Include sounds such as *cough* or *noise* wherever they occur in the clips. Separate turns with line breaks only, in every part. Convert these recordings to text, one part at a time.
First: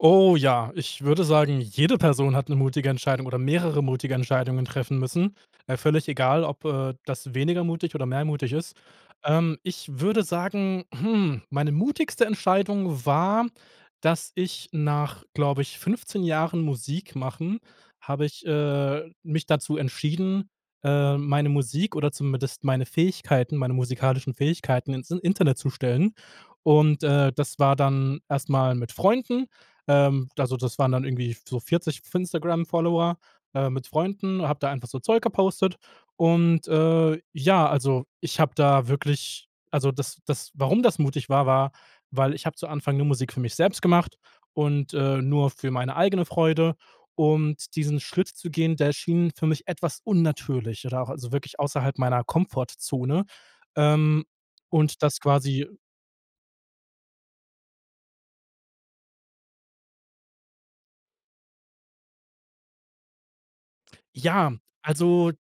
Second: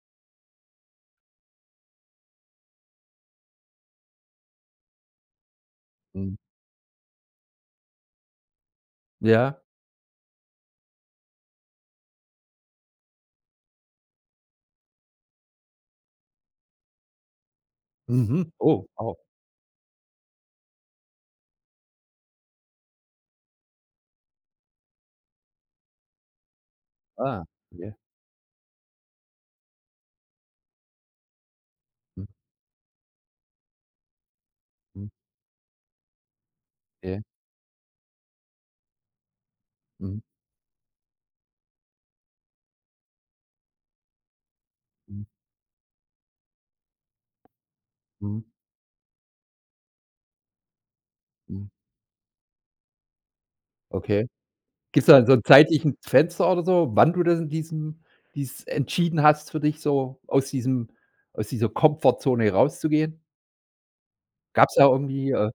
Oh ja, ich würde sagen, jede Person hat 'ne mutige Entscheidung oder mehrere mutige Entscheidungen treffen müssen. Äh, völlig
Mhm.
egal, ob, äh, das weniger mutig oder mehr mutig ist. Ähm,
Ja.
ich würde sagen, hm, meine mutigste Entscheidung war, dass ich nach, glaube ich, 15 Jahren Musik machen habe ich,
Mhm. Oh.
äh,
Wow.
mich dazu entschieden, ähm, meine Musik oder zumindest meine Fähigkeiten, meine musikalischen Fähigkeiten ins In Internet zu stellen. Und, äh,
Ah.
das war
Ja.
dann erst mal mit Freunden. Ähm, also, das waren dann irgendwie so 40 f
Mhm.
Instagram-Follower, äh, mit Freunden habe da einfach so
Mhm.
Zeug gepostet. Und, äh,
Ja.
ja, also, ich habe da wirklich also das
Mhm.
das warum das mutig war, war, weil ich habe zu Anfang nur Musik für mich selbst gemacht und, äh,
Mhm.
nur für meine eigene Freude. Und diesen Schritt
Mhm.
zu gehen, der schien für mich etwas unnatürlich oder auch also wirklich
Mhm.
außerhalb meiner Komfortzone, ähm,
Okay.
und
Gibt's da
das
'n so 'n
quasi
zeitlichen Fenster oder so, wann du da diesem dies entschieden hast für dich so, aus diesem aus dieser Komfortzone rauszugehen?
Ja,
Gab's da irgendwie,
also
äh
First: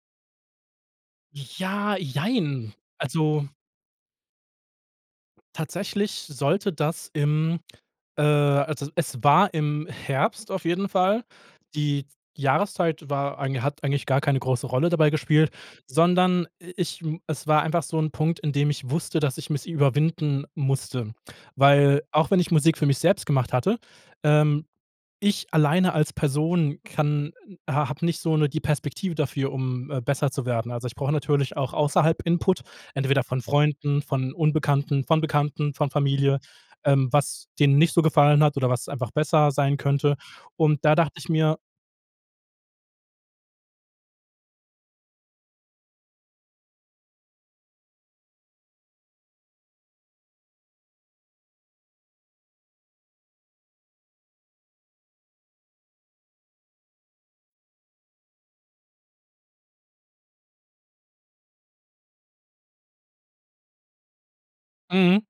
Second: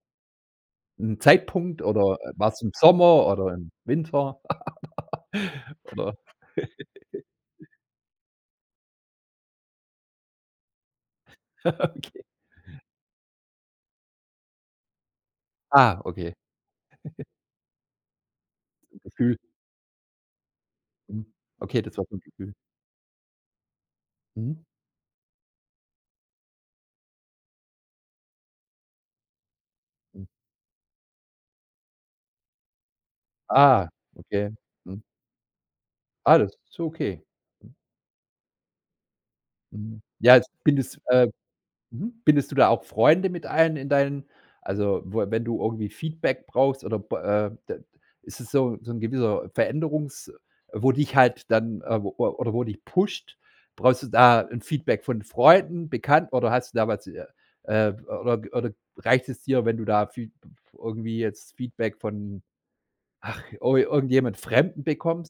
'n Zeitpunkt
Ja,
oder, äh, war's im
jein.
Sommer
Also
oder im Winter? *giggles*
tatsächlich
Oder
sollte das
*giggles*
im äh, also e es war im Herbst auf jeden Fall.
*giggles*
Die
Okay.
Jahreszeit war eigen hat eigentlich gar keine große Rolle dabei gespielt,
Ah, okay.
sondern i ich
*giggles*
es war einfach so 'n Punkt, an dem ich
*unintelligible*
wusste,
Gefühl.
dass ich mich überwinden musste,
Mhm. Okay, das
weil
war so 'n
auch wenn ich
Gefühl.
Musik für mich selbst gemacht hatte
Mhm.
ähm, ich alleine als Person kann ha hab nicht so 'ne die Perspektive dafür, um, äh,
Mhm.
besser zu werden. Also, ich brauche natürlich auch außerhalb Input, entweder von
Ah,
Freunden, von
okay. Mhm.
Unbekannten, von Bekannten, von Familie,
Alles so,
ähm,
okay.
was denen nicht so gefallen hat oder was einfach besser sein
Mhm.
könnte.
Ja,
Und da
bindest,
dachte
äh
ich mir
mhm, bindest du da auch Freunde mit ein in deinen also w wenn du irgendwie Feedback brauchst oder b äh, d ist es so so 'n gewisser Veränderungs wo dich halt dann äh, oder wo dich pusht, brauchst du da 'n Feedback von Freunden, Bekannten, oder hast du damals äh, oder oder reicht es dir, wenn du da Feedb irgendwie jetzt Feedback von, ach, ir irgendjemand Fremden
Mhm.
bekommst?